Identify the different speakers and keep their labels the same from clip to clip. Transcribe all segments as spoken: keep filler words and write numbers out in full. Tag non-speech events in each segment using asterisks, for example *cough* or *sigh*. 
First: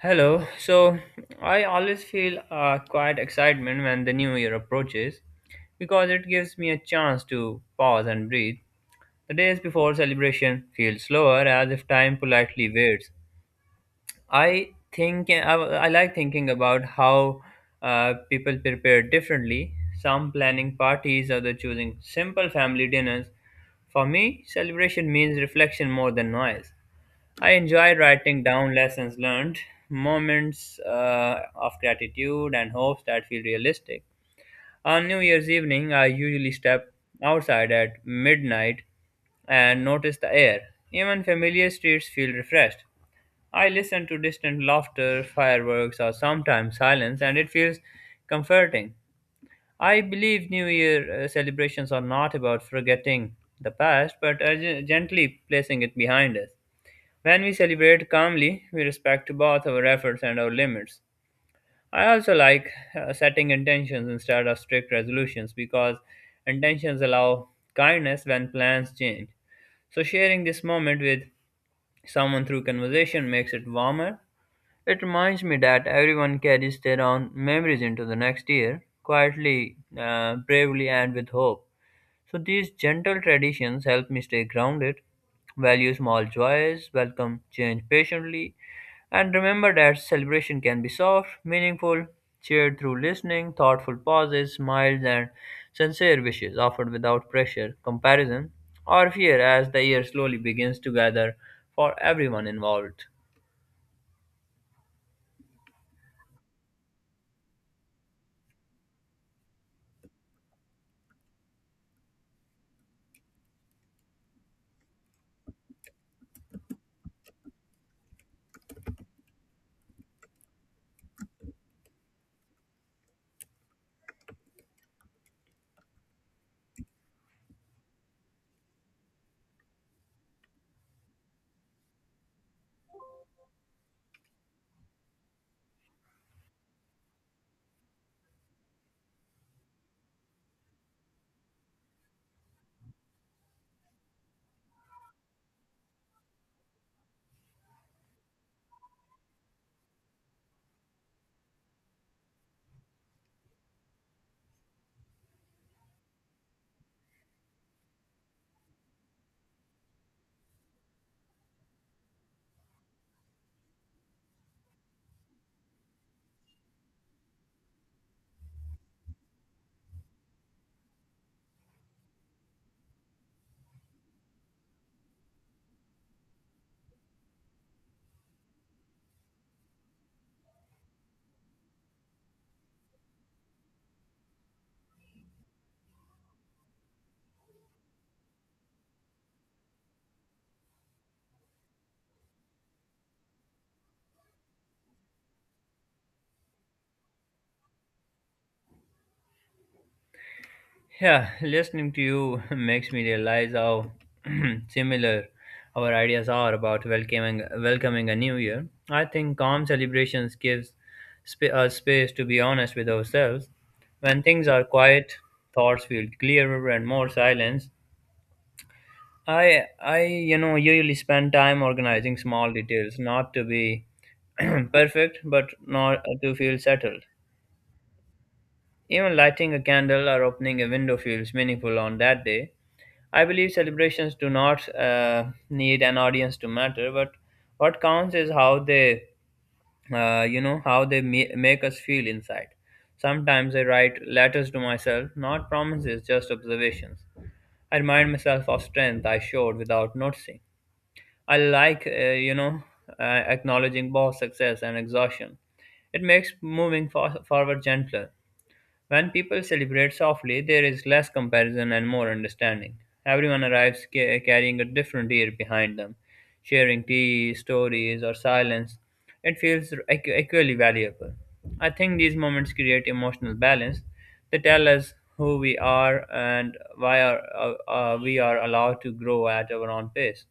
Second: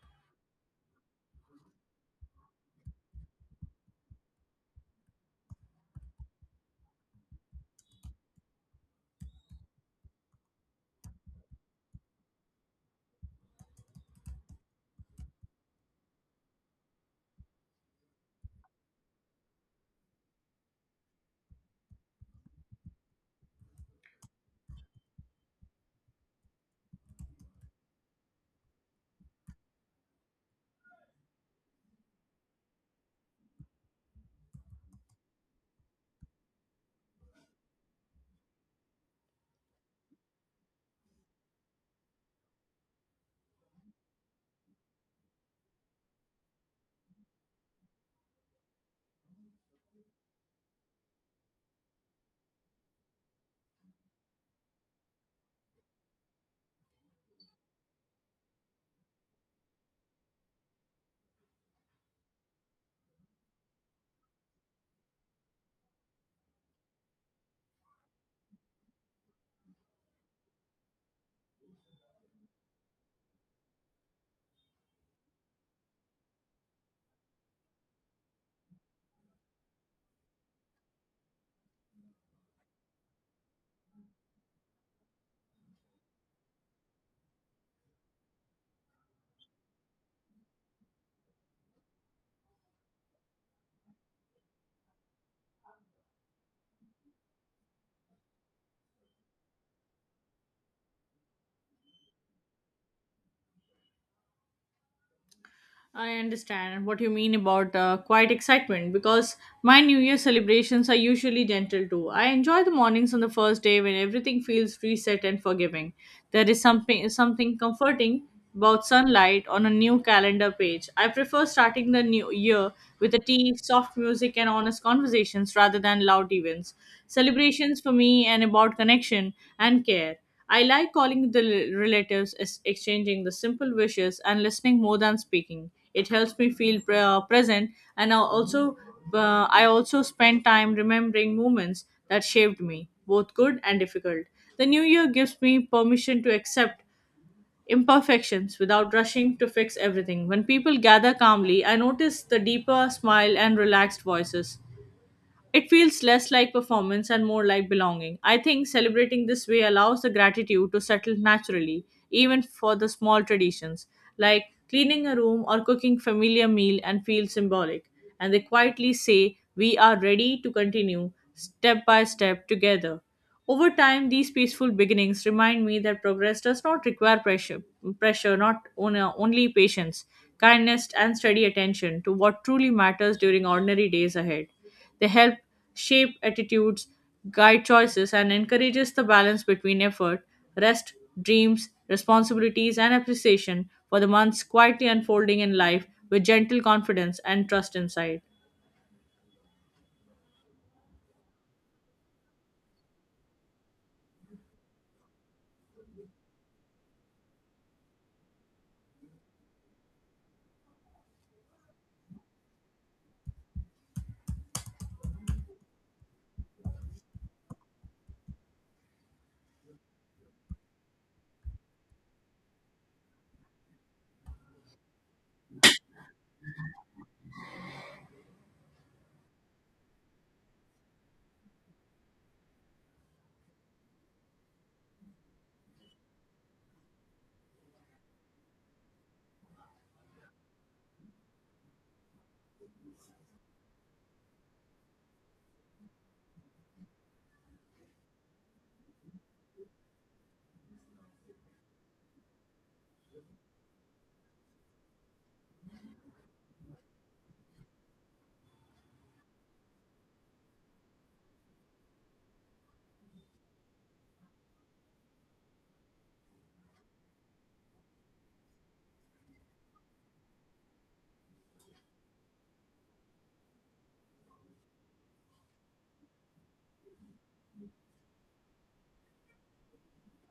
Speaker 1: Hello. So I always feel uh, quite excitement when the new year approaches because it gives me a chance to pause and breathe. The days before celebration feel slower as if time politely waits. I think I, I like thinking about how uh, people prepare differently, some planning parties, other choosing simple family dinners. For me, celebration means reflection more than noise. I enjoy writing down lessons learned, moments uh, of gratitude, and hopes that feel realistic. On New Year's evening, I usually step outside at midnight and notice the air. Even familiar streets feel refreshed. I listen to distant laughter, fireworks, or sometimes silence, and it feels comforting. I believe New Year uh, celebrations are not about forgetting the past, but uh, gen- gently placing it behind us. When we celebrate calmly, we respect both our efforts and our limits. I also like uh, setting intentions instead of strict resolutions because intentions allow kindness when plans change. So, sharing this moment with someone through conversation makes it warmer. It reminds me that everyone carries their own memories into the next year, quietly, uh, bravely, and with hope. So these gentle traditions help me stay grounded, value small joys, welcome change patiently, and remember that celebration can be soft, meaningful, cheered through listening, thoughtful pauses, smiles, and sincere wishes offered without pressure, comparison, or fear as the year slowly begins to gather for everyone involved.
Speaker 2: I understand what you mean about uh, quiet excitement because my New Year celebrations are usually gentle too. I enjoy the mornings on the first day when everything feels reset and forgiving. There is something something comforting about sunlight on a new calendar page. I prefer starting the new year with a tea, soft music, and honest conversations rather than loud events. Celebrations for me and about connection and care. I like calling the relatives, ex- exchanging the simple wishes, and listening more than speaking. It helps me feel pre- uh, present, and I also uh, I also spend time remembering moments that shaped me, both good and difficult. The new year gives me permission to accept imperfections without rushing to fix everything. When people gather calmly, I notice the deeper smile and relaxed voices. It feels less like performance and more like belonging. I think celebrating this way allows the gratitude to settle naturally, even for the small traditions, like cleaning a room or cooking familiar meal and feel symbolic. And they quietly say, we are ready to continue step by step together. Over time, these peaceful beginnings remind me that progress does not require pressure, pressure not on- uh, only patience, kindness, and steady attention to what truly matters during ordinary days ahead. They help shape attitudes, guide choices, and encourages the balance between effort, rest, dreams, responsibilities, and appreciation for the months quietly unfolding in life with gentle confidence and trust inside.
Speaker 1: Yeah, listening to you *laughs* makes me realize how *clears throat* similar our ideas are about welcoming welcoming a new year. I think calm celebrations gives sp- us space to be honest with ourselves. When things are quiet, thoughts feel clearer and more silence. I I you know usually spend time organizing small details, not to be *clears throat* perfect, but not to feel settled. Even lighting a candle or opening a window feels meaningful on that day. I believe celebrations do not uh, need an audience to matter, but what counts is how they, uh, you know, how they ma- make us feel inside. Sometimes I write letters to myself, not promises, just observations. I remind myself of strength I showed without noticing. I like, uh, you know, uh, acknowledging both success and exhaustion. It makes moving for- forward gentler. When people celebrate softly, there is less comparison and more understanding. Everyone arrives ca- carrying a different year behind them, sharing tea, stories, or silence. It feels equ- equally valuable. I think these moments create emotional balance. They tell us who we are and why are, uh, uh, we are allowed to grow at our own pace.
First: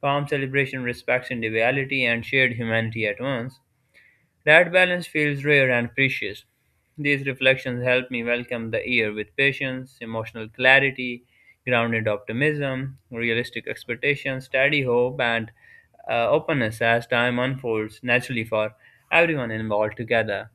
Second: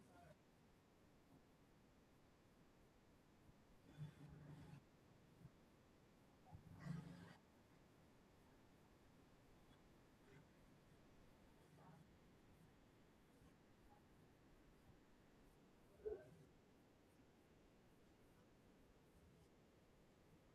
Speaker 1: Calm celebration respects individuality and shared humanity at once. That balance feels rare and precious. These reflections help me welcome the year with patience, emotional clarity, grounded optimism, realistic expectations, steady hope, and uh, openness as time unfolds naturally for everyone involved together.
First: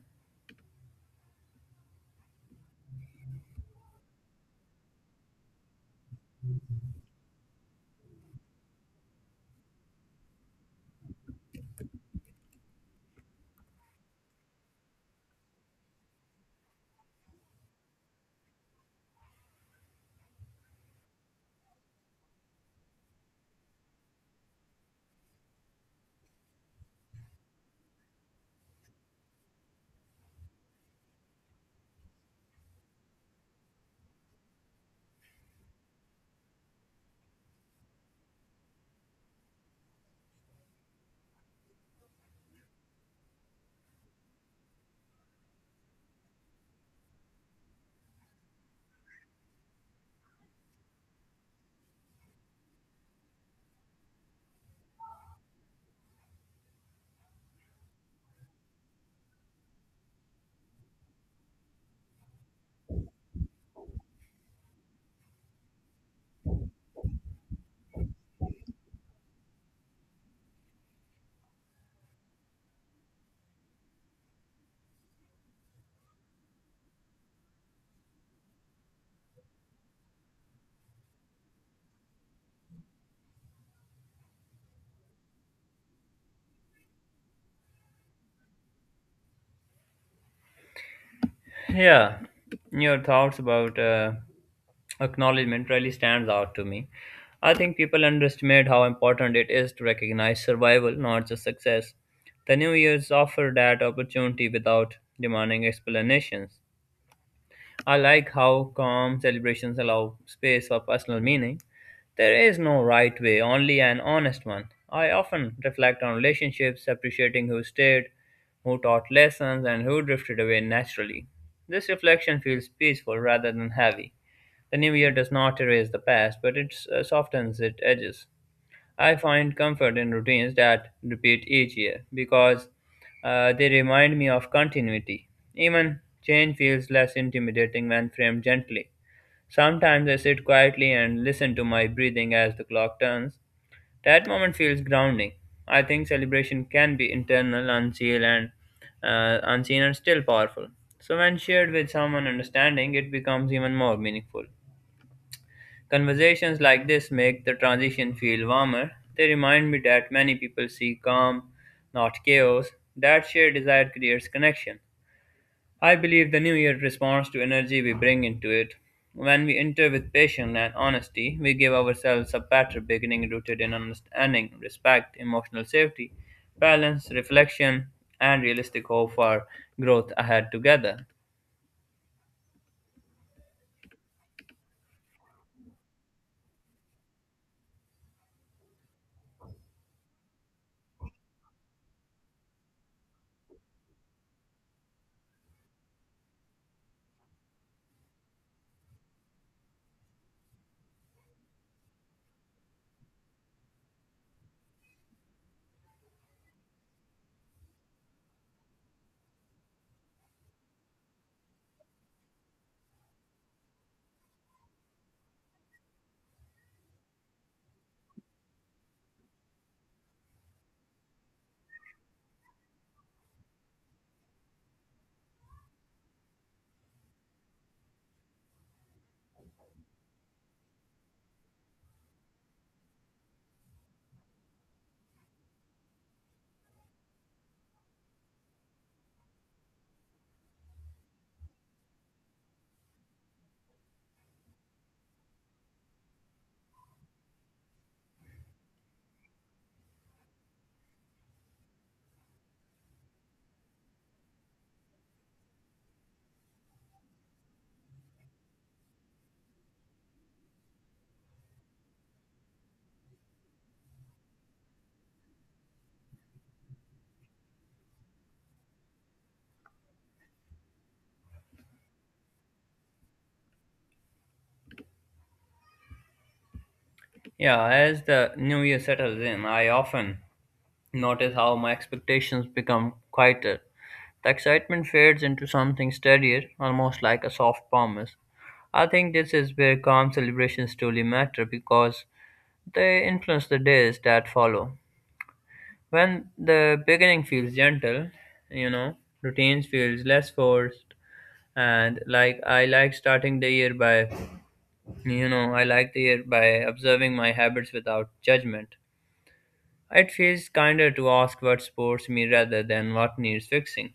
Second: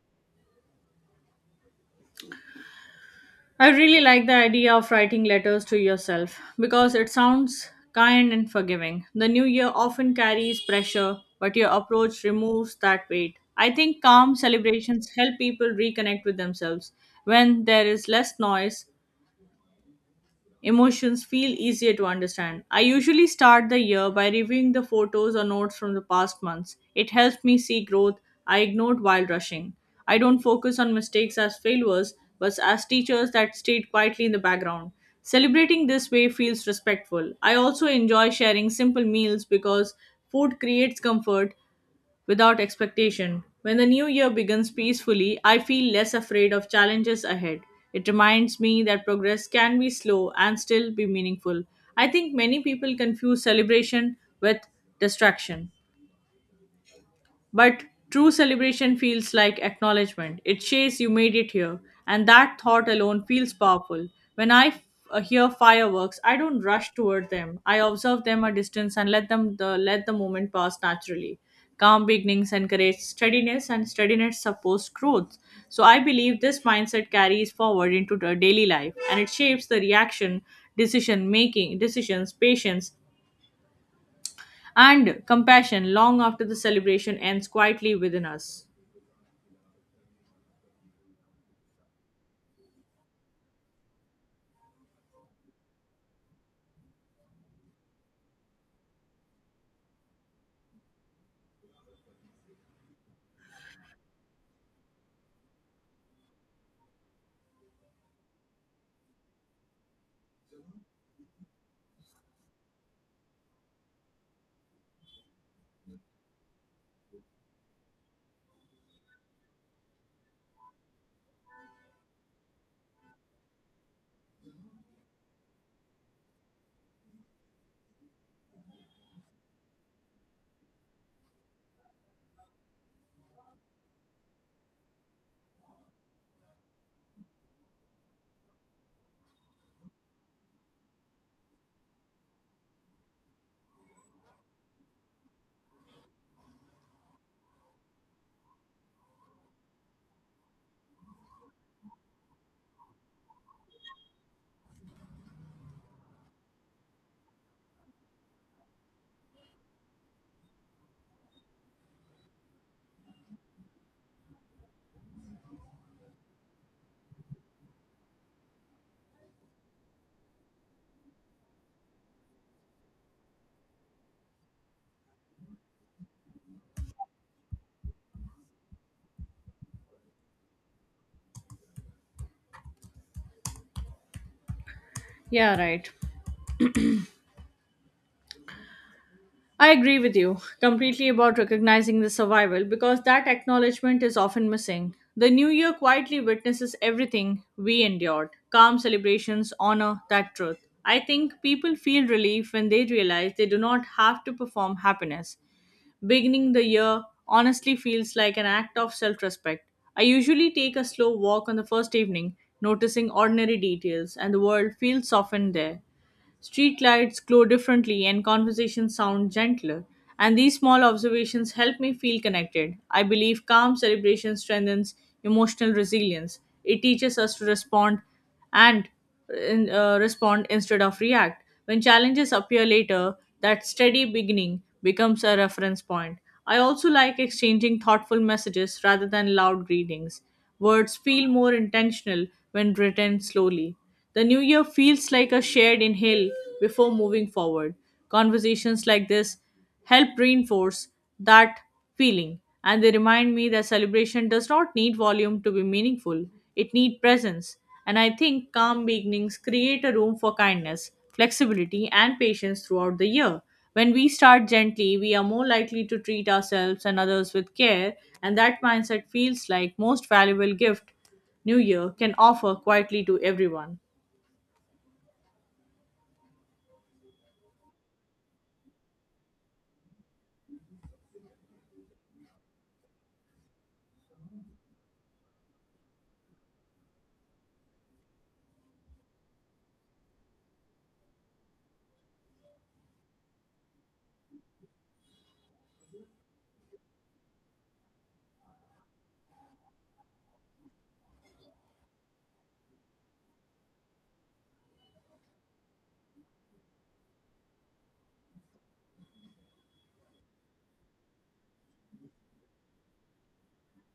Speaker 2: I really like the idea of writing letters to yourself because it sounds kind and forgiving. The new year often carries pressure, but your approach removes that weight. I think calm celebrations help people reconnect with themselves when there is less noise emotions feel easier to understand. I usually start the year by reviewing the photos or notes from the past months. It helps me see growth I ignored while rushing. I don't focus on mistakes as failures, but as teachers that stayed quietly in the background. Celebrating this way feels respectful. I also enjoy sharing simple meals because food creates comfort without expectation. When the new year begins peacefully, I feel less afraid of challenges ahead. It reminds me that progress can be slow and still be meaningful. I think many people confuse celebration with distraction. But true celebration feels like acknowledgement. It says you made it here, and that thought alone feels powerful. When I f- uh, hear fireworks, I don't rush toward them. I observe them a distance and let them the, let the moment pass naturally. Calm beginnings encourage steadiness, and steadiness supports growth. So I believe this mindset carries forward into the daily life, and it shapes the reaction, decision making, decisions, patience, and compassion long after the celebration ends quietly within us.
Speaker 1: Yeah, your thoughts about uh, acknowledgement really stands out to me. I think people underestimate how important it is to recognize survival, not just success. The New Year's offer that opportunity without demanding explanations. I like how calm celebrations allow space for personal meaning. There is no right way, only an honest one. I often reflect on relationships, appreciating who stayed, who taught lessons, and who drifted away naturally. This reflection feels peaceful rather than heavy. The new year does not erase the past, but it uh, softens its edges. I find comfort in routines that repeat each year because uh, they remind me of continuity. Even change feels less intimidating when framed gently. Sometimes I sit quietly and listen to my breathing as the clock turns. That moment feels grounding. I think celebration can be internal, unseen, and uh, unseen, and still powerful. So when shared with someone understanding, it becomes even more meaningful. Conversations like this make the transition feel warmer. They remind me that many people seek calm, not chaos. That shared desire creates connection. I believe the new year responds to energy we bring into it. When we enter with patience and honesty, we give ourselves a better beginning rooted in understanding, respect, emotional safety, balance, reflection, and realistic hope for growth ahead together.
Speaker 2: Yeah, right. I agree with you completely about recognizing the survival because that acknowledgement is often missing. The new year quietly witnesses everything we endured calm celebrations, honor that truth. I think people feel relief when they realize they do not have to perform happiness. Beginning the year honestly feels like an act of self respect. I usually take a slow walk on the first evening, noticing ordinary details, and the world feels softened there. Street lights glow differently and conversations sound gentler, and these small observations help me feel connected. I believe calm celebration strengthens emotional resilience. It teaches us to respond and in- uh, respond instead of react. When challenges appear later, that steady beginning becomes a reference point. I also like exchanging thoughtful messages rather than loud greetings. Words feel more intentional when written slowly. The new year feels like a shared inhale before moving forward. Conversations like this help reinforce that feeling, and they remind me that celebration does not need volume to be meaningful, it needs presence, and I think calm beginnings create a room for kindness, flexibility, and patience throughout the year. When we start gently, we are more likely to treat ourselves and others with care, and that mindset feels like most valuable gift new year can offer quietly to everyone.
Speaker 1: Yeah, as the new year settles in, I often notice how my expectations become quieter. The excitement fades into something steadier, almost like a soft promise. I think this is where calm celebrations truly matter because they influence the days that follow. When the beginning feels gentle, you know, routines feels less forced, and like I like starting the year by you know, I like the year by observing my habits without judgment. It feels kinder to ask what supports me rather than what needs fixing.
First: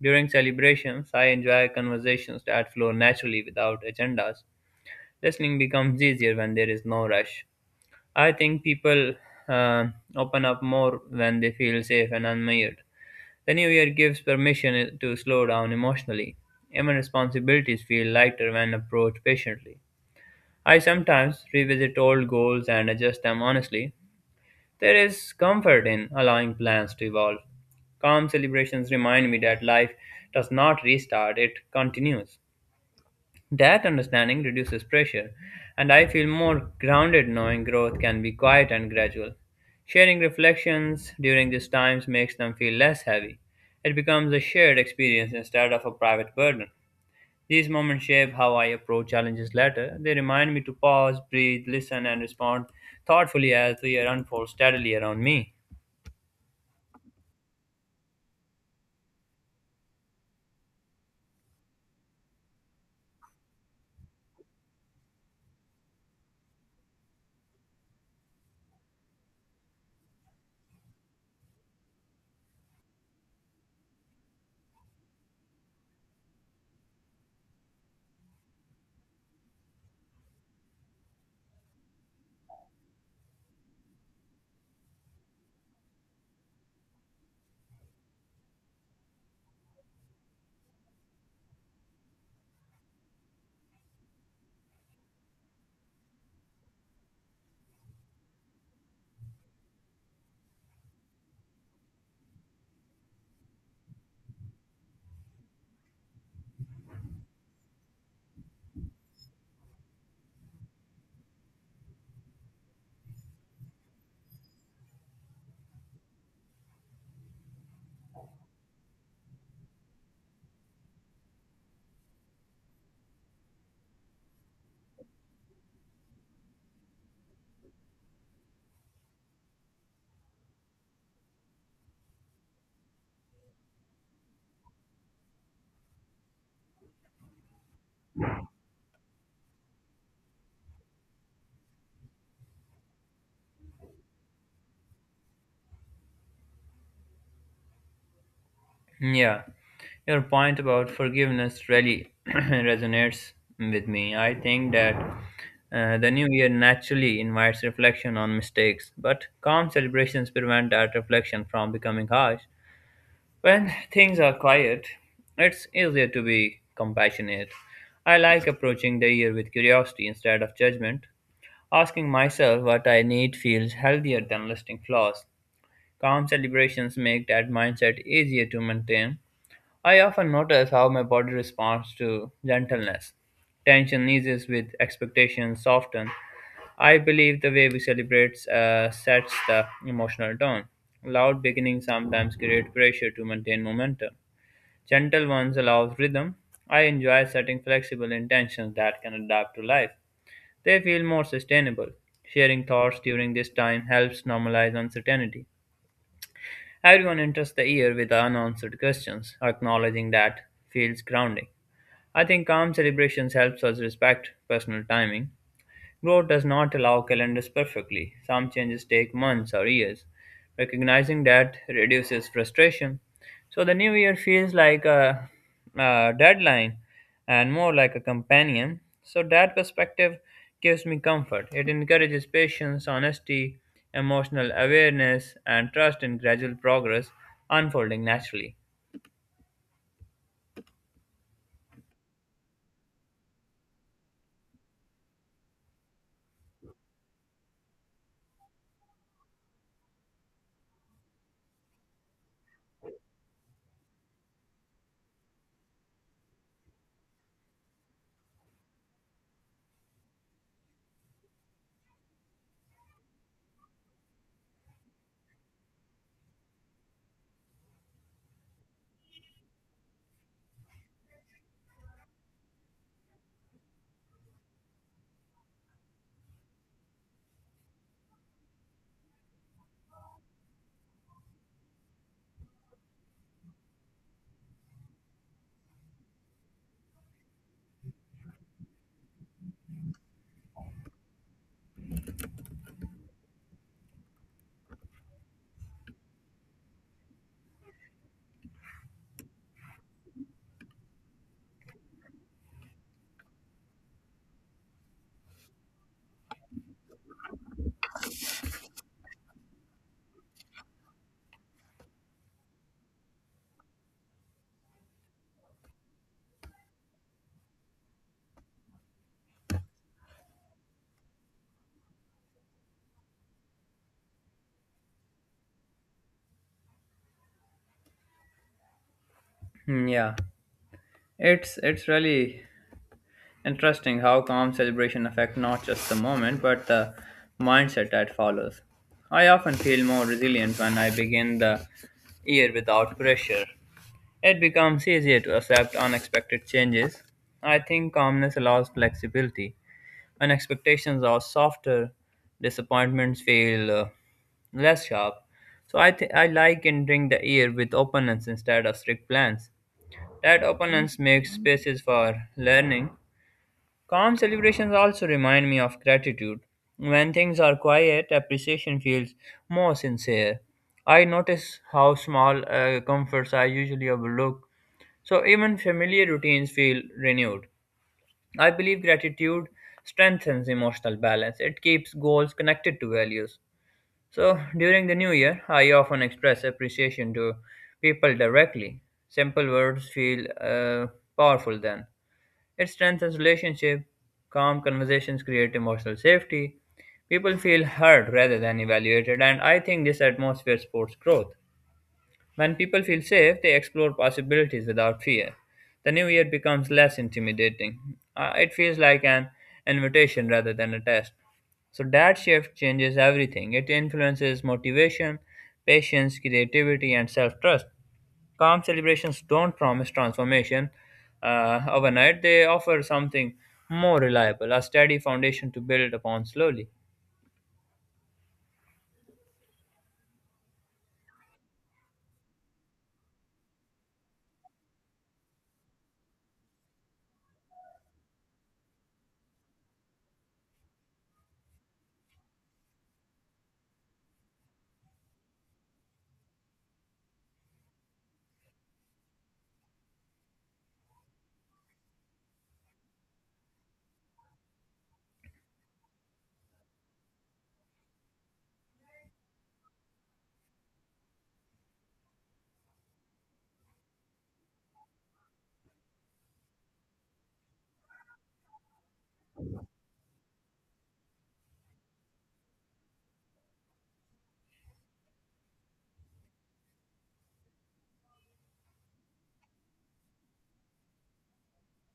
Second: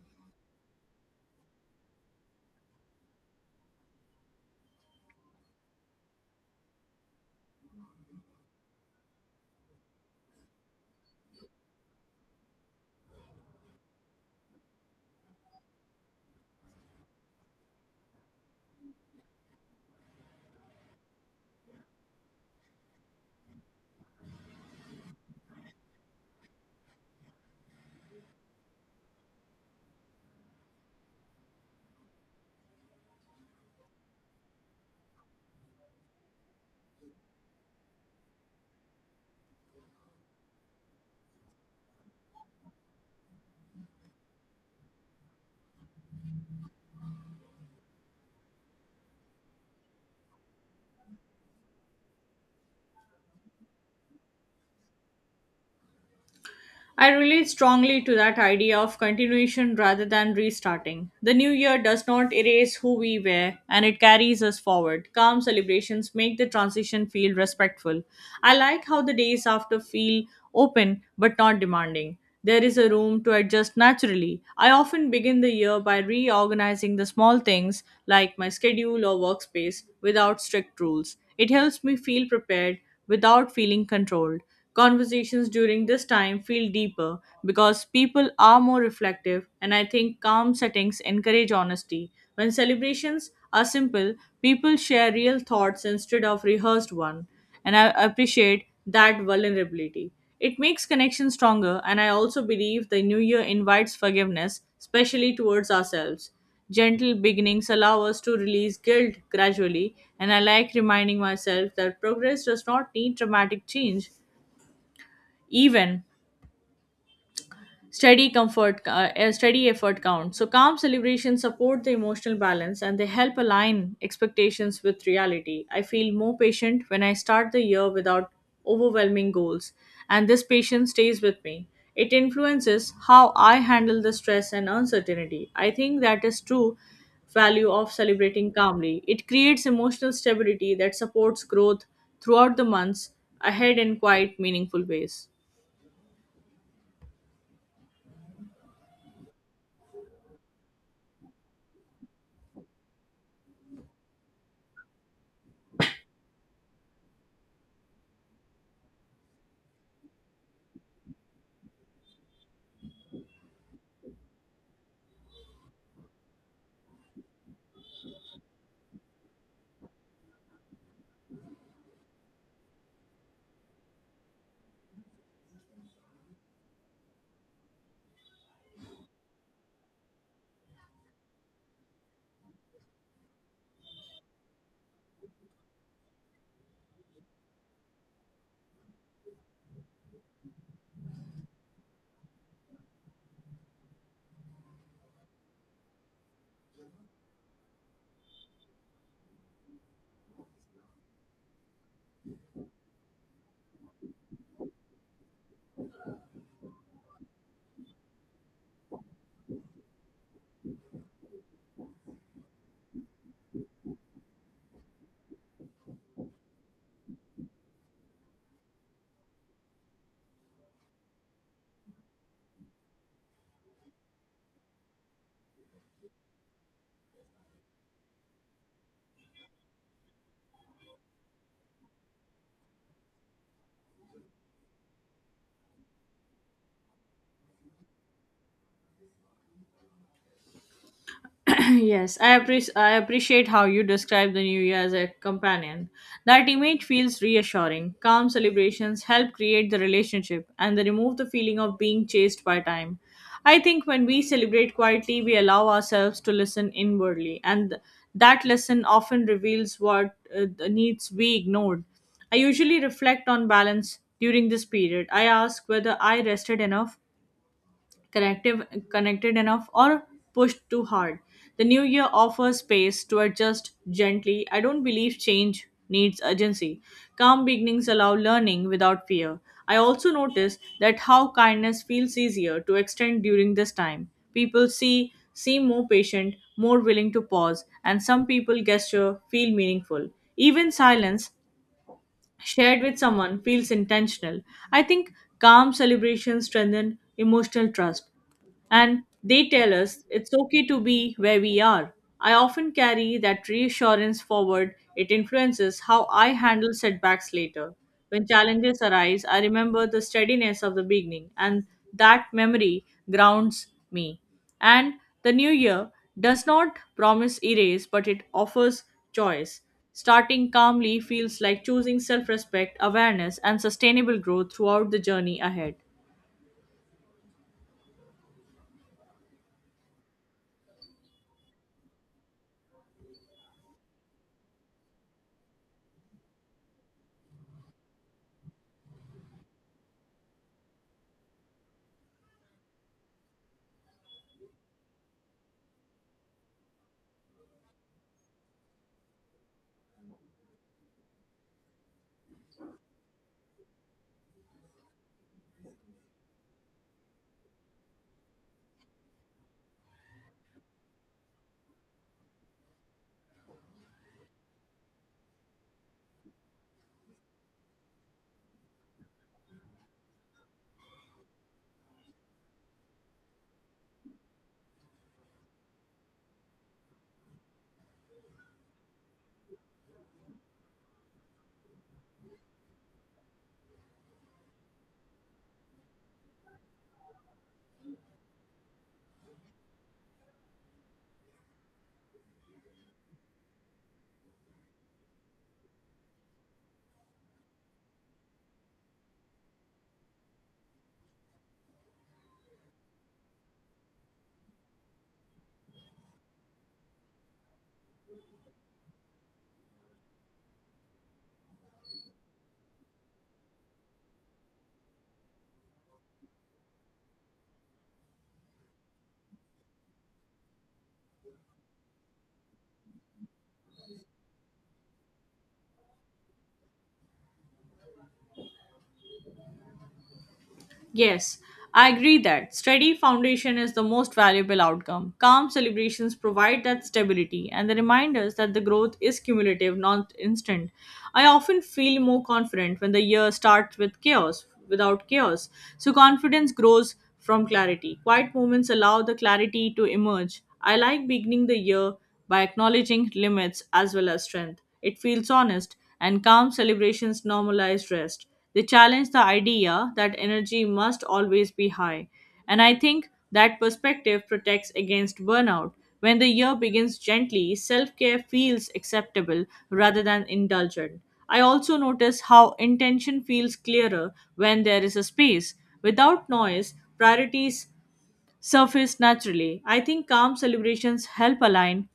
Speaker 1: During celebrations, I enjoy conversations that flow naturally without agendas. Listening becomes easier when there is no rush. I think people uh, open up more when they feel safe and unmired. The new year gives permission uh, to slow down emotionally. Even responsibilities feel lighter when approached patiently. I sometimes revisit old goals and adjust them honestly. There is comfort in allowing plans to evolve. Calm celebrations remind me that life does not restart, it continues. That understanding reduces pressure, and I feel more grounded knowing growth can be quiet and gradual. Sharing reflections during these times makes them feel less heavy. It becomes a shared experience instead of a private burden. These moments shape how I approach challenges later. They remind me to pause, breathe, listen, and respond thoughtfully as the year unfolds steadily around me.
Speaker 2: I relate strongly to that idea of continuation rather than restarting. The new year does not erase who we were and it carries us forward. Calm celebrations make the transition feel respectful. I like how the days after feel open but not demanding. There is a room to adjust naturally. I often begin the year by reorganizing the small things like my schedule or workspace without strict rules. It helps me feel prepared without feeling controlled. Conversations during this time feel deeper because people are more reflective, and I think calm settings encourage honesty. When celebrations are simple, people share real thoughts instead of rehearsed one, and I appreciate that vulnerability. It makes connection stronger, and I also believe the new year invites forgiveness, especially towards ourselves. Gentle beginnings allow us to release guilt gradually, and I like reminding myself that progress does not need dramatic change, even steady comfort uh, a steady effort count, so calm celebrations support the emotional balance and they help align expectations with reality. I feel more patient when I start the year without overwhelming goals, and this patience stays with me. It influences how I handle the stress and uncertainty. I think that is true value of celebrating calmly, it creates emotional stability that supports growth throughout the months ahead in quite meaningful ways.
Speaker 1: Yeah, your point about forgiveness really *clears throat* resonates with me. I think that uh, the new year naturally invites reflection on mistakes, but calm celebrations prevent that reflection from becoming harsh. When things are quiet, it's easier to be compassionate. I like approaching the year with curiosity instead of judgment. Asking myself what I need feels healthier than listing flaws. Calm celebrations make that mindset easier to maintain. I often notice how my body responds to gentleness. Tension eases with expectation soften. I believe the way we celebrate uh, sets the emotional tone. Loud beginnings sometimes create pressure to maintain momentum. Gentle ones allows rhythm. I enjoy setting flexible intentions that can adapt to life. They feel more sustainable. Sharing thoughts during this time helps normalize uncertainty. Everyone enters the year with unanswered questions, acknowledging that feels grounding. I think calm celebrations helps us respect personal timing. Growth does not allow calendars perfectly. Some changes take months or years. Recognizing that reduces frustration. So the new year feels like a, a deadline and more like a companion. So that perspective gives me comfort. It encourages patience, honesty, emotional awareness, and trust in gradual progress unfolding naturally.
Speaker 2: *clears throat* Yes, I appreciate I appreciate how you describe the new year as a companion. That image feels reassuring. Calm celebrations help create the relationship and they remove the feeling of being chased by time. I think when we celebrate quietly, we allow ourselves to listen inwardly, and th- that lesson often reveals what uh, th- needs we ignored. I usually reflect on balance during this period. I ask whether I rested enough, connective, connected enough, or pushed too hard. The new year offers space to adjust gently. I don't believe change needs urgency. Calm beginnings allow learning without fear. I also notice that how kindness feels easier to extend during this time. People see seem more patient, more willing to pause, and some people gesture feel meaningful. Even silence shared with someone feels intentional. I think calm celebrations strengthen emotional trust and they tell us it's okay to be where we are. I often carry that reassurance forward. It influences how I handle setbacks later. When challenges arise, I remember the steadiness of the beginning, and that memory grounds me. And the new year does not promise erase, but it offers choice. Starting calmly feels like choosing self respect, awareness, and sustainable growth throughout the journey ahead.
Speaker 1: Hmm. Yeah, it's it's really interesting how calm celebration affect not just the moment but the mindset that follows. I often feel more resilient when I begin the year without pressure. It becomes easier to accept unexpected changes. I think calmness allows flexibility. When expectations are softer, disappointments feel uh, less sharp. So I th- I like entering the year with openness instead of strict plans. That openness makes spaces for learning. Calm celebrations also remind me of gratitude. When things are quiet, appreciation feels more sincere. I notice how small uh, comforts I usually overlook, so even familiar routines feel renewed. I believe gratitude strengthens emotional balance, it keeps goals connected to values. So during the new year, I often express appreciation to people directly. Simple words feel uh, powerful then. It strengthens relationship. Calm conversations create emotional safety. People feel heard rather than evaluated, and I think this atmosphere supports growth. When people feel safe, they explore possibilities without fear. The new year becomes less intimidating. Uh, it feels like an invitation rather than a test. So that shift changes everything. It influences motivation, patience, creativity, and self trust. Calm celebrations don't promise transformation uh, overnight, they offer something more reliable, a steady foundation to build upon slowly.
Speaker 2: Yes, I agree that steady foundation is the most valuable outcome. Calm celebrations provide that stability and the reminders that the growth is cumulative, not instant. I often feel more confident when the year starts with chaos, without chaos. So confidence grows from clarity. Quiet moments allow the clarity to emerge. I like beginning the year by acknowledging limits as well as strength. It feels honest, and calm celebrations normalize rest. They challenge the idea that energy must always be high. And I think that perspective protects against burnout. When the year begins gently, self care feels acceptable rather than indulgent. I also notice how intention feels clearer when there is a space. Without noise, priorities surface naturally. I think calm celebrations help align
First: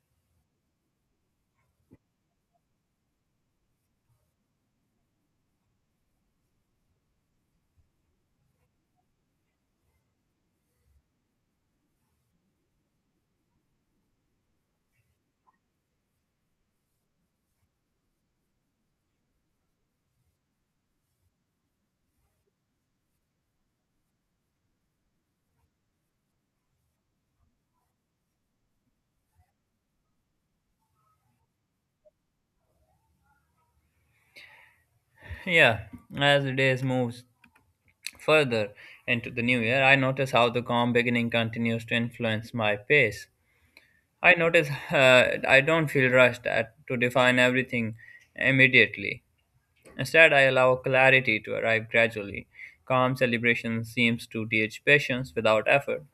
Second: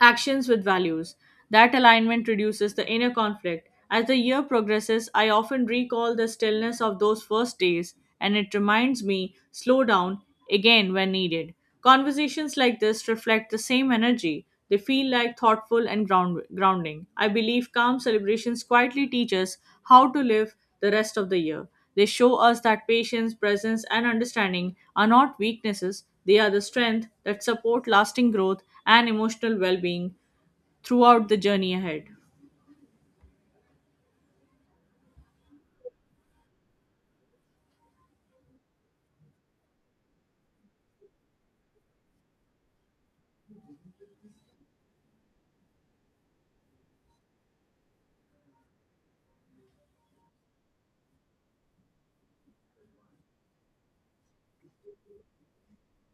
Speaker 2: actions with values. That alignment reduces the inner conflict. As the year progresses, I often recall the stillness of those first days, and it reminds me slow down again when needed. Conversations like this reflect the same energy. They feel like thoughtful and ground- grounding. I believe calm celebrations quietly teach us how to live the rest of the year. They show us that patience, presence, and understanding are not weaknesses, they are the strength that support lasting growth and emotional well being throughout the journey ahead.
Speaker 1: Yeah, as the days moves further into the new year, I notice how the calm beginning continues to influence my pace. I notice uh, I don't feel rushed at, to define everything immediately. Instead, I allow clarity to arrive gradually. Calm celebration seems to teach patience without effort.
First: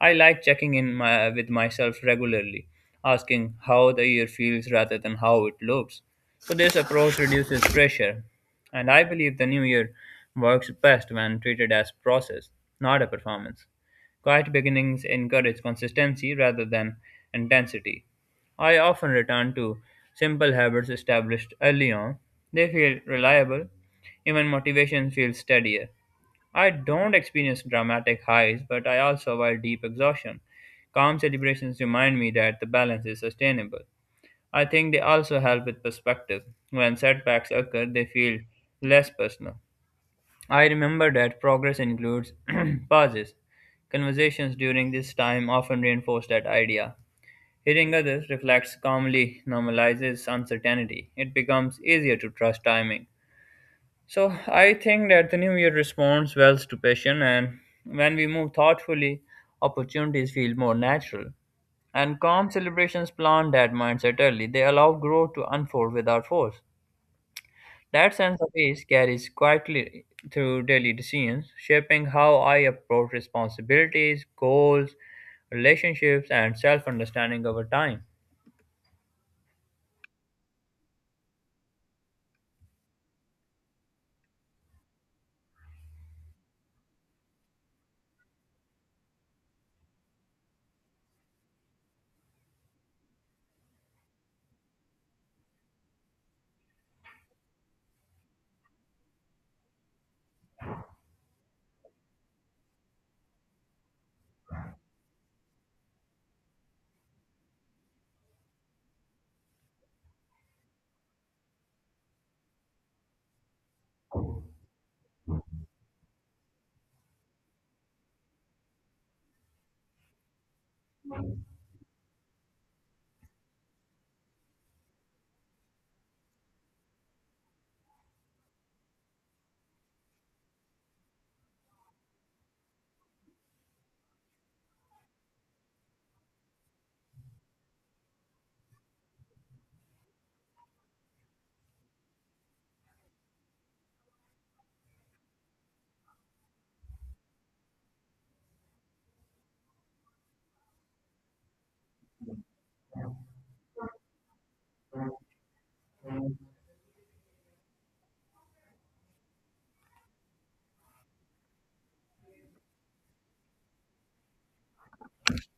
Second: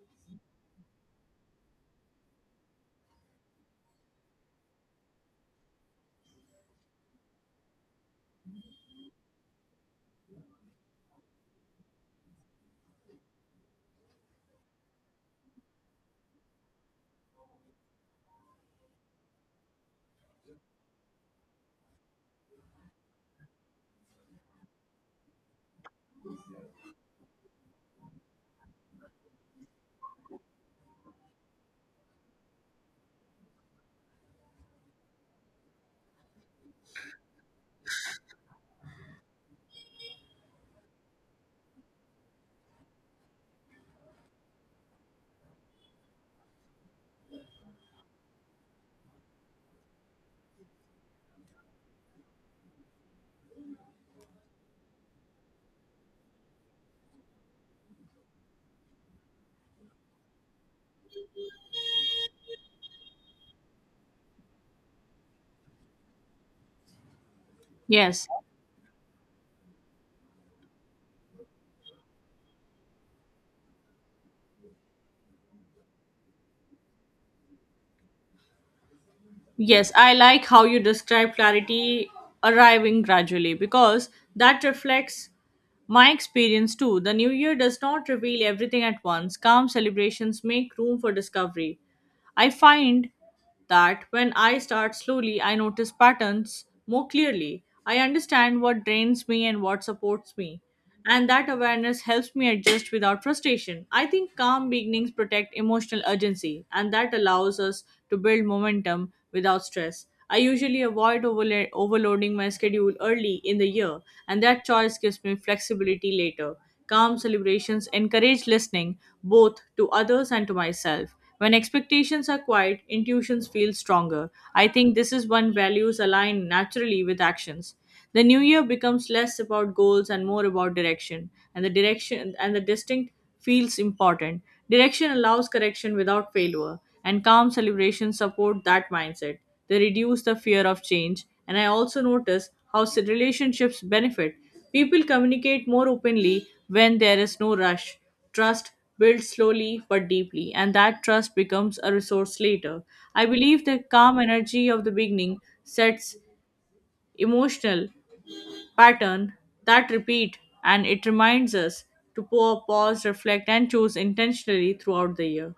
Speaker 1: I like checking in my, with myself regularly, asking how the year feels rather than how it looks. So, this approach reduces pressure, and I believe the new year works best when treated as process, not a performance. Quiet beginnings encourage consistency rather than intensity. I often return to simple habits established early on. They feel reliable, even motivation feels steadier. I don't experience dramatic highs, but I also avoid deep exhaustion. Calm celebrations remind me that the balance is sustainable. I think they also help with perspective. When setbacks occur, they feel less personal. I remember that progress includes *clears throat* pauses. Conversations during this time often reinforce that idea. Hearing others reflects calmly normalizes uncertainty. It becomes easier to trust timing. So I think that the new year responds well to passion, and when we move thoughtfully, opportunities feel more natural. And calm celebrations plant that mindset early. They allow growth to unfold without force. That
Speaker 2: Yes,
Speaker 1: sense of ease carries quietly through daily decisions, shaping how I approach responsibilities, goals, relationships, and self understanding over time.
Speaker 2: yes, I like how you describe clarity arriving gradually because that reflects my experience too. The new year does not reveal everything at once, calm celebrations make room for discovery. I find that when I start slowly, I notice patterns more clearly. I understand what drains me and what supports me. And that awareness helps me adjust without frustration. I think calm beginnings protect emotional urgency, and that allows us to build momentum without stress. I usually avoid overla- overloading my schedule early in the year, and that choice gives me flexibility later. Calm celebrations encourage listening both to others and to myself. When expectations are quiet, intuitions feel stronger. I think this is when values align naturally with actions. The new year becomes less about goals and more about direction, and the direction and the distinct feels important. Direction allows correction without failure, and calm celebrations support that mindset. They reduce the fear of change, and I also notice how s- relationships benefit. People communicate more openly when there is no rush. Trust builds slowly but deeply, and that trust becomes a resource later. I believe the calm energy of the beginning sets emotional pattern that repeat, and it reminds us to pour, pause, reflect, and choose intentionally throughout the year.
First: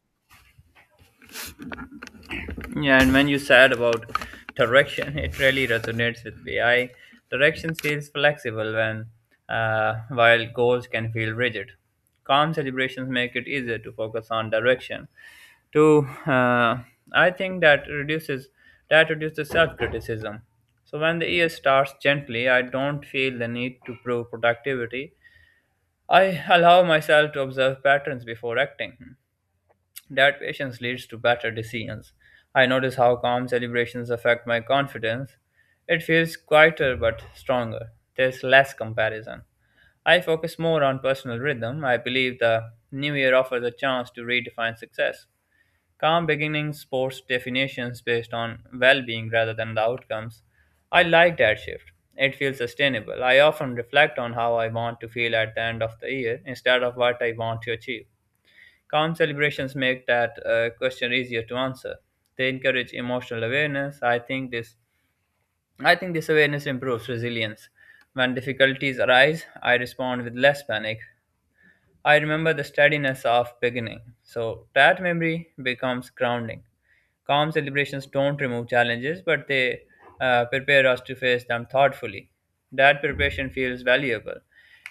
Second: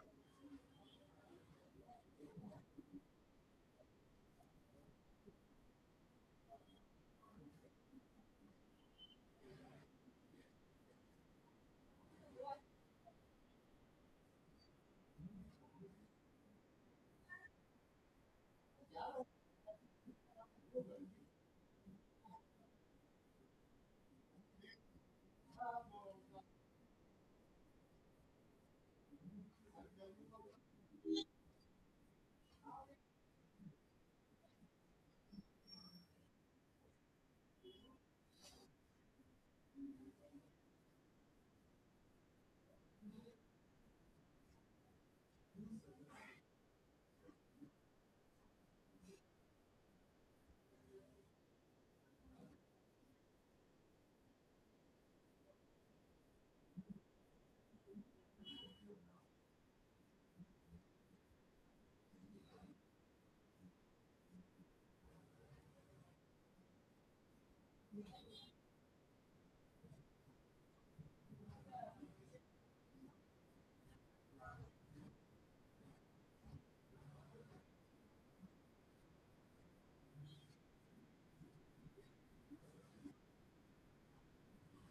Speaker 1: Yeah, and when you said about direction, *laughs* it really resonates with me. I direction feels flexible when, uh, while goals can feel rigid. Calm celebrations make it easier to focus on direction. To, uh, I think that reduces that reduces self-criticism. So when the year starts gently, I don't feel the need to prove productivity. I allow myself to observe patterns before acting. That patience leads to better decisions. I notice how calm celebrations affect my confidence. It feels quieter but stronger. There's less comparison. I focus more on personal rhythm. I believe the new year offers a chance to redefine success. Calm beginnings sports definitions based on well being rather than the outcomes. I like that shift. It feels sustainable. I often reflect on how I want to feel at the end of the year instead of what I want to achieve. Calm celebrations make that uh, question easier to answer. They encourage emotional awareness. I think this I think this awareness improves resilience. When difficulties arise, I respond with less panic. I remember the steadiness of beginning. So that memory becomes grounding. Calm celebrations don't remove challenges, but they uh, prepare us to face them thoughtfully. That preparation feels valuable.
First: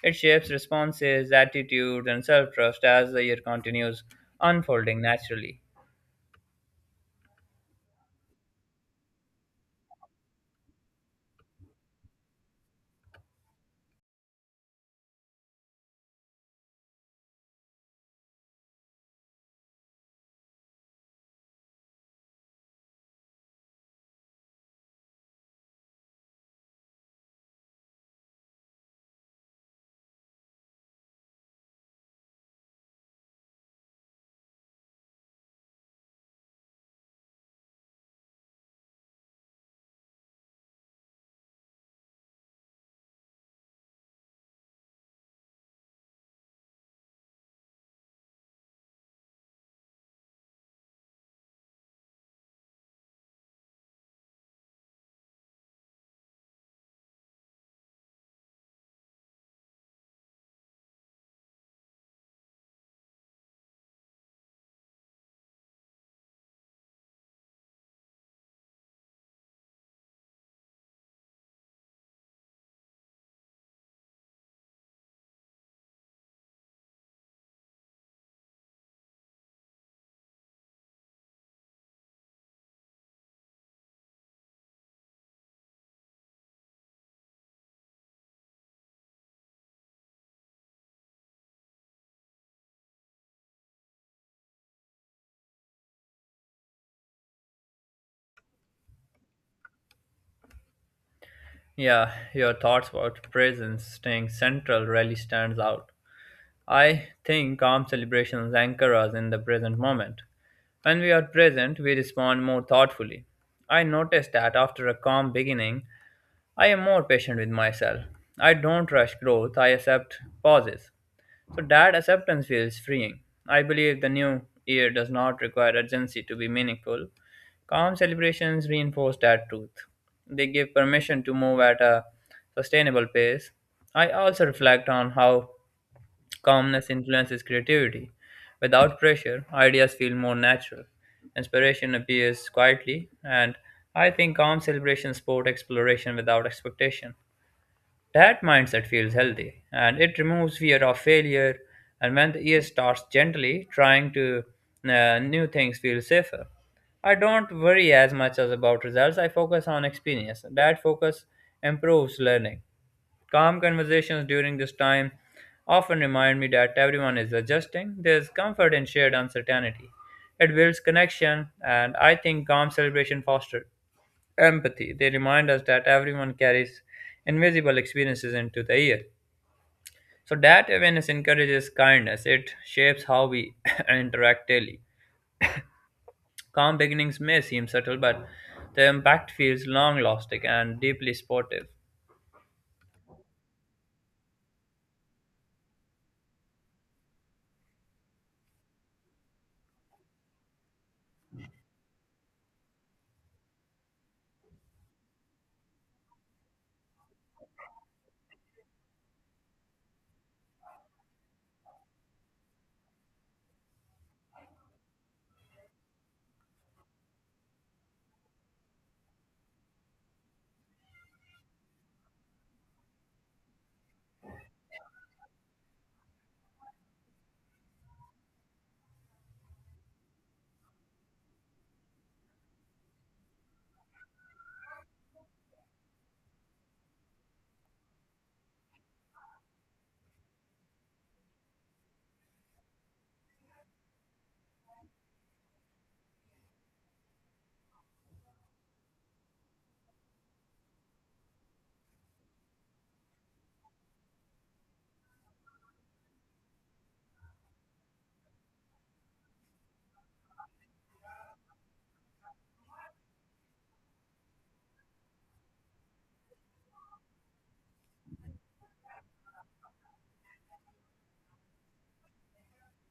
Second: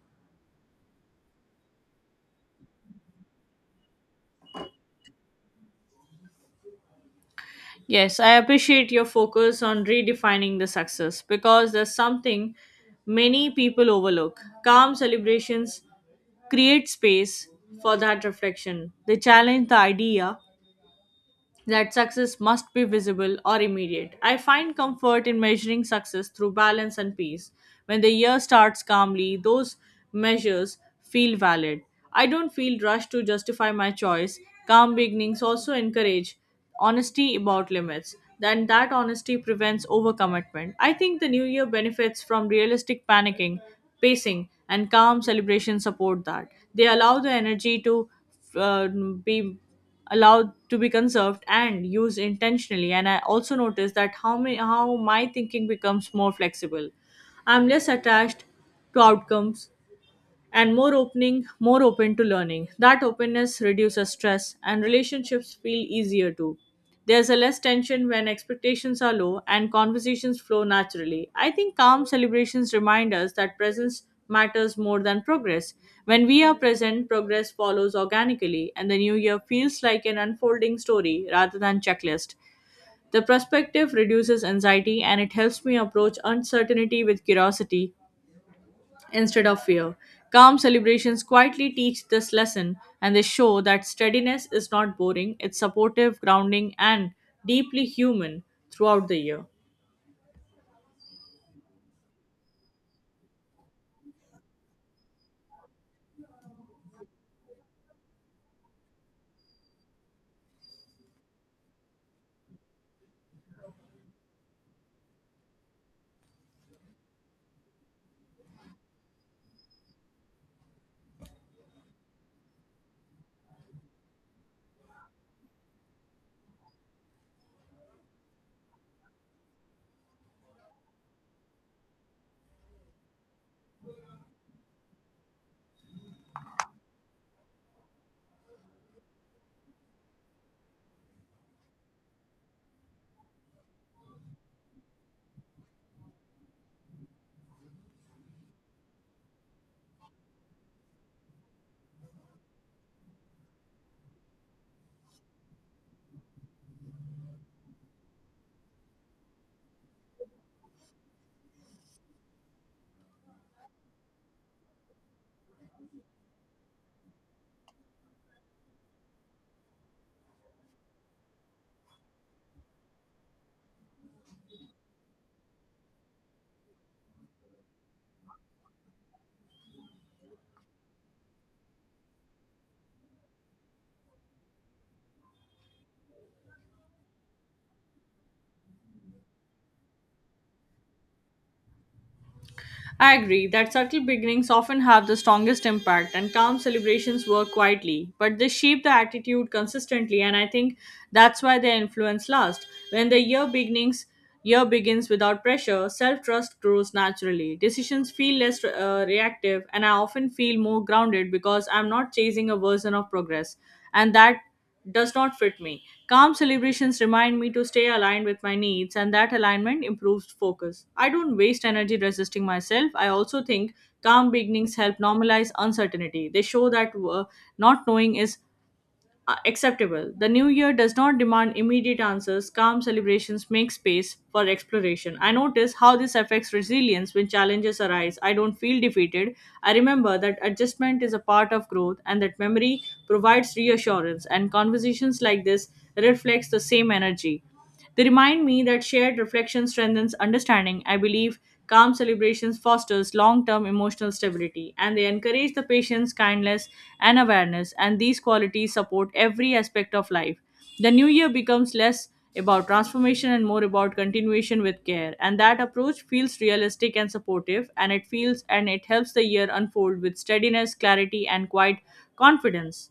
Speaker 1: It shapes responses, attitudes, and self trust as the year continues unfolding naturally.
Speaker 2: Yes, I appreciate your focus on redefining the success because there's something many people overlook. Calm celebrations create space for that reflection. They challenge the idea that success must be visible or immediate. I find comfort in measuring success through balance and peace. When the year starts calmly, those measures feel valid. I don't feel rushed to justify my choice. Calm beginnings also encourage honesty about limits, then that honesty prevents overcommitment. I think the new year benefits from realistic panicking pacing, and calm celebration support that. They allow the energy to uh, be allowed to be conserved and used intentionally. And I also notice that how my, how my thinking becomes more flexible. I'm less attached to outcomes and more opening, more open to learning. That openness reduces stress and relationships feel easier too. There's a less tension when expectations are low and conversations flow naturally. I think calm celebrations remind us that presence matters more than progress. When we are present, progress follows organically and the new year feels like an unfolding story rather than checklist. The perspective reduces anxiety and it helps me approach uncertainty with curiosity instead of fear. Calm celebrations quietly teach this lesson and they show that steadiness is not boring, it's supportive, grounding, and deeply human throughout the year.
Speaker 1: Yeah, your thoughts about presence staying central really stands out. I think calm celebrations anchor us in the present moment. When we are present, we respond more thoughtfully. I notice that after a calm beginning, I am more patient with myself. I don't rush growth, I accept pauses. So that acceptance feels freeing. I believe the new year does not require urgency to be meaningful. Calm celebrations reinforce that truth. They give permission to move at a sustainable pace. I also reflect on how calmness influences creativity. Without pressure, ideas feel more natural. Inspiration appears quietly, and I think calm celebrations support exploration without expectation. That mindset feels healthy, and it removes fear of failure. And when the year starts gently, trying to uh, new things feels safer. I don't worry as much as about results. I focus on experience. That focus improves learning. Calm conversations during this time often remind me that everyone is adjusting. There's comfort in shared uncertainty. It builds connection, and I think calm celebration fosters empathy. They remind us that everyone carries invisible experiences into the year. So that awareness encourages kindness. It shapes how we *laughs* *clears throat* interact daily. Calm beginnings may seem subtle, but the impact feels long lasting and deeply supportive.
Speaker 2: I agree that subtle beginnings often have the strongest impact, and calm celebrations work quietly, but they shape the attitude consistently, and I think that's why their influence lasts. When the year beginnings year begins without pressure, self trust grows naturally. Decisions feel less uh, reactive, and I often feel more grounded because I'm not chasing a version of progress, and that does not fit me. Calm celebrations remind me to stay aligned with my needs, and that alignment improves focus. I don't waste energy resisting myself. I also think calm beginnings help normalize uncertainty. They show that uh, not knowing is uh, acceptable. The new year does not demand immediate answers. Calm celebrations make space for exploration. I notice how this affects resilience when challenges arise. I don't feel defeated. I remember that adjustment is a part of growth, and that memory provides reassurance, and conversations like this reflects the same energy. They remind me that shared reflection strengthens understanding. I believe calm celebrations fosters long-term emotional stability, and they encourage the patience, kindness, and awareness, and these qualities support every aspect of life. The new year becomes less about transformation and more about continuation with care, and that approach feels realistic and supportive, and it feels and it helps the year unfold with steadiness, clarity, and quiet confidence.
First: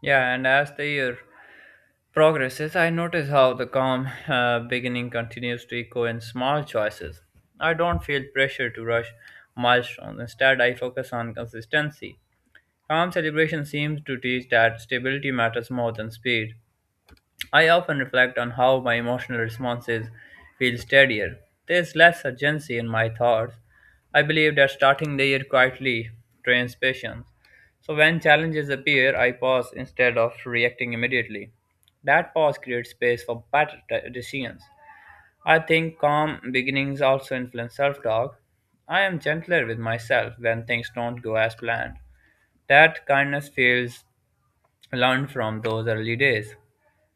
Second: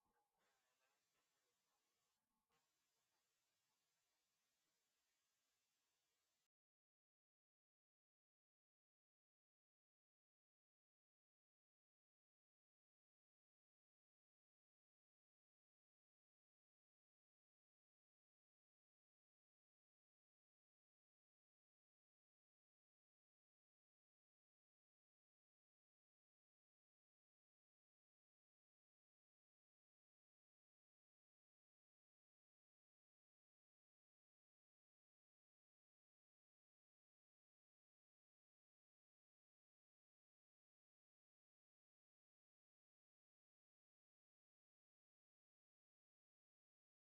Speaker 1: Yeah, and as the year progresses, I notice how the calm uh, beginning continues to echo in small choices. I don't feel pressure to rush milestones. Instead, I focus on consistency. Calm celebration seems to teach that stability matters more than speed. I often reflect on how my emotional responses feel steadier. There's less urgency in my thoughts. I believe that starting the year quietly trains patience. So when challenges appear, I pause instead of reacting immediately. That pause creates space for better de- decisions. I think calm beginnings also influence self talk. I am gentler with myself when things don't go as planned. That kindness feels learned from those early days.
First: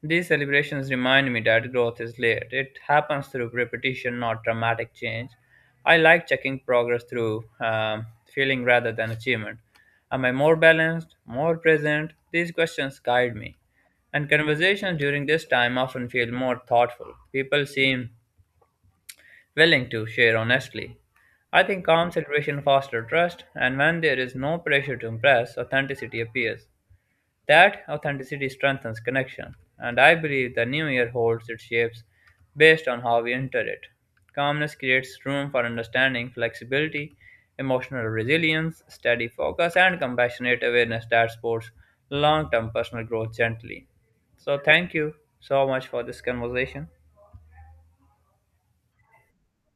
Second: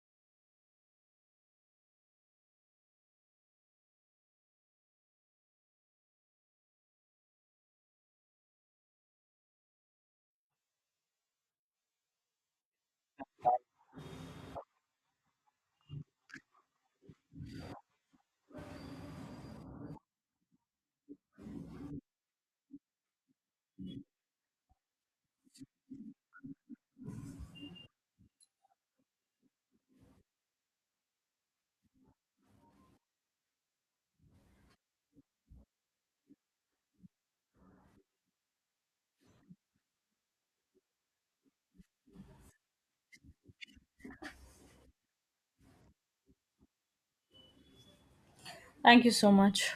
Speaker 1: These celebrations remind me that growth is layered. It happens through repetition, not dramatic change. I like checking progress through um, feeling rather than achievement. Am I more balanced, more present? These questions guide me. And conversations during this time often feel more thoughtful. People seem willing to share honestly. I think calm celebration fosters trust, and when there is no pressure to impress, authenticity appears. That authenticity strengthens connection, and I believe the new year holds its shapes based on how we enter it. Calmness creates room for understanding, flexibility, emotional resilience, steady focus, and compassionate awareness that supports long term personal growth gently. So, thank you so much for this conversation.
Speaker 2: Thank you so much.